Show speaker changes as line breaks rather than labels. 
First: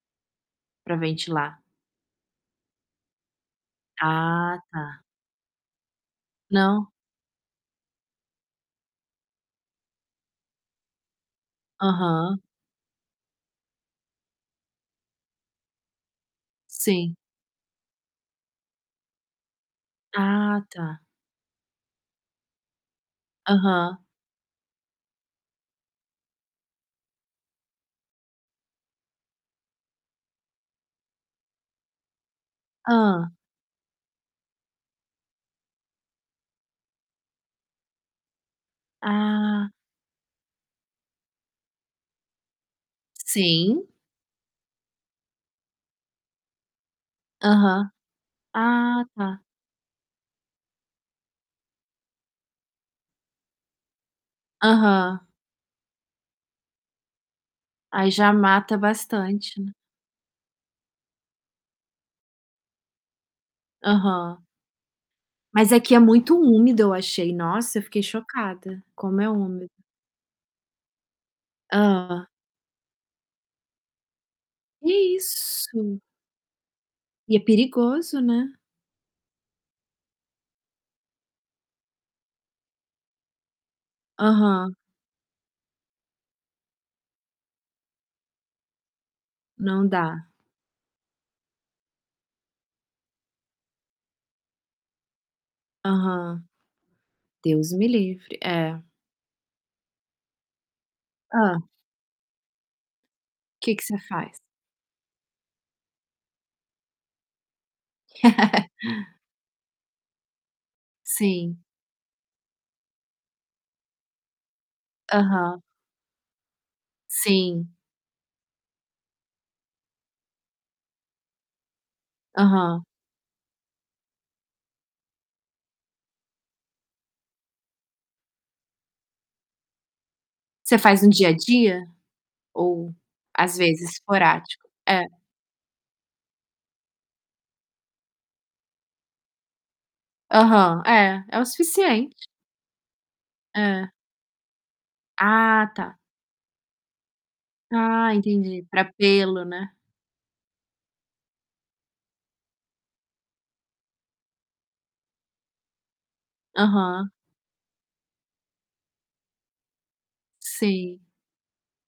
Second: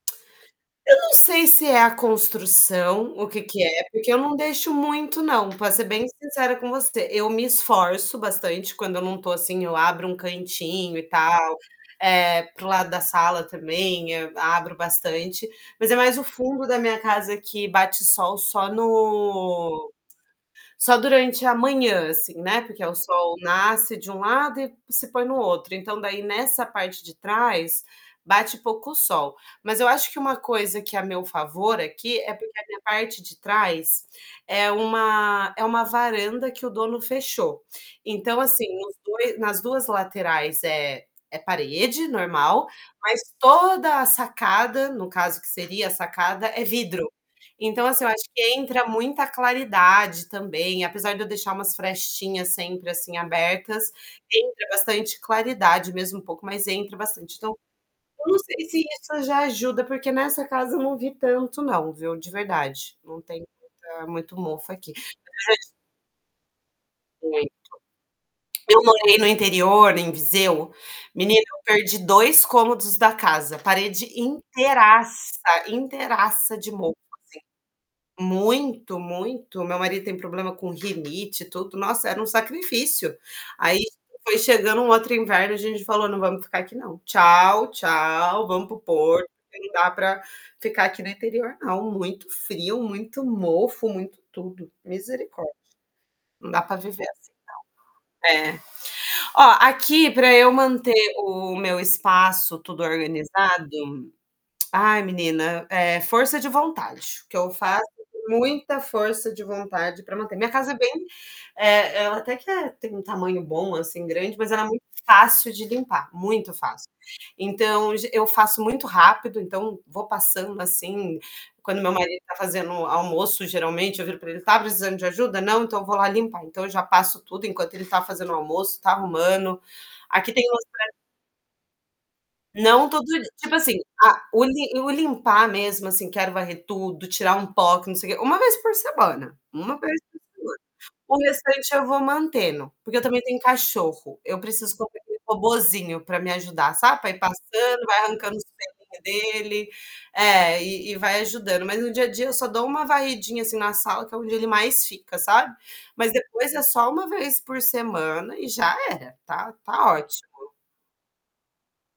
Pra
Eu não sei
ventilar.
se é a construção, o que que é, porque eu não
Ah,
deixo
tá.
muito não, pra ser bem sincera com
Não.
você. Eu me esforço bastante quando eu não tô, assim, eu abro um cantinho e tal,
Aham.
eh, para o lado da sala também, hã abro bastante, mas é mais o fundo da minha
Sim.
casa que bate sol só no
Ah,
só
tá.
durante a manhã, assim, né, porque o sol nasce
Aham.
de um lado e se põe no outro. Então, daí nessa parte de trás, bate pouco sol. Mas eu acho que uma coisa que é a meu favor aqui, é porque a minha parte
Hã.
de trás, é uma é uma varanda que o dono fechou. Então, assim, nos 2 nas
Ah.
2 laterais é é parede normal, mas
Sim.
toda a sacada, no caso que seria a sacada, é vidro. Então,
Aham.
assim eu acho que entra
Ah,
muita
tá.
claridade, também, apesar de eu deixar umas frestinhas sempre, assim, abertas, entra bastante
Aham.
claridade, mesmo um pouco, mas entra bastante. Então,
Aí já
eu não sei
mata
se isso já
bastante.
ajuda, porque nessa casa eu não vi tanto, não, viu, de verdade. Não tem muita muito
Aham.
mofo aqui. [unintelligible]
Mas aqui é muito úmido, eu achei.
Muito.
Nossa, eu fiquei chocada,
Eu morei
como
no
é úmido.
interior, em Viseu menina, eu perdi
Hã.
2 cômodos da casa, parede
Que é
inteiraça,
isso.
inteiraça de mofo,
E é perigoso,
assim
né?
muito, muito. Meu marido tem problema com rinite e tudo nossa, era um sacrifício. Aí foi
Aham.
chegando um outro inverno, a gente falou: "Não vamos ficar aqui não. Tchau, tchau, vamos para o Porto, não
Não
dá pra
dá.
ficar aqui no interior, não", muito frio, muito mofo, muito tudo, misericórdia.
Aham.
Não dá pra viver assim, não
Deus me livre
É.
é.
Ó, aqui pra eu manter o
Hã.
meu espaço, tudo organizado
Que que você faz?
ai, menina, é força de vontade, que eu falo, que tem que ter muita força de vontade pra manter minha casa é bem
Sim.
eh, ela até que é tem um tamanho bom, assim, grande, mas ela é muito fácil
Aham.
de limpar, muito fácil.
Sim.
Então, es eu faço muito rápido, então, vou passando, assim, quando meu marido tá fazendo
Aham.
almoço, geralmente, eu viro pra ele, "Tá precisando de ajuda? Não, então, eu vou lá limpar", então, eu já passo tudo enquanto ele tá fazendo o almoço, tá arrumando. Aqui tem
Você
ostra
faz no dia a dia?
Não,
Ou,
todo di tipo
às
assim,
vezes,
a o
esporádico.
lim o
É.
limpar mesmo, assim, quero varrer tudo, tirar um pó, que não sei quê 1 vez por semana, 1 vez por semana.
Aham,
O
é, é o
restante eu vou
suficiente.
mantendo, porque eu também tenho
É.
cachorro. Eu preciso comprar aquele
Ah, tá.
robozinho pra me ajudar, sabe, pra ir passando, vai
Ah,
arrancando os
entendi. Pra
pelinho
pelo,
dele
né?
é, e e vai ajudando, mas no dia a dia eu só dou uma varridinha, assim, na sala que é onde ele mais fica, sabe. Mas depois é só 1
Aham.
vez por semana e já era. Tá tá ótimo.
Sim.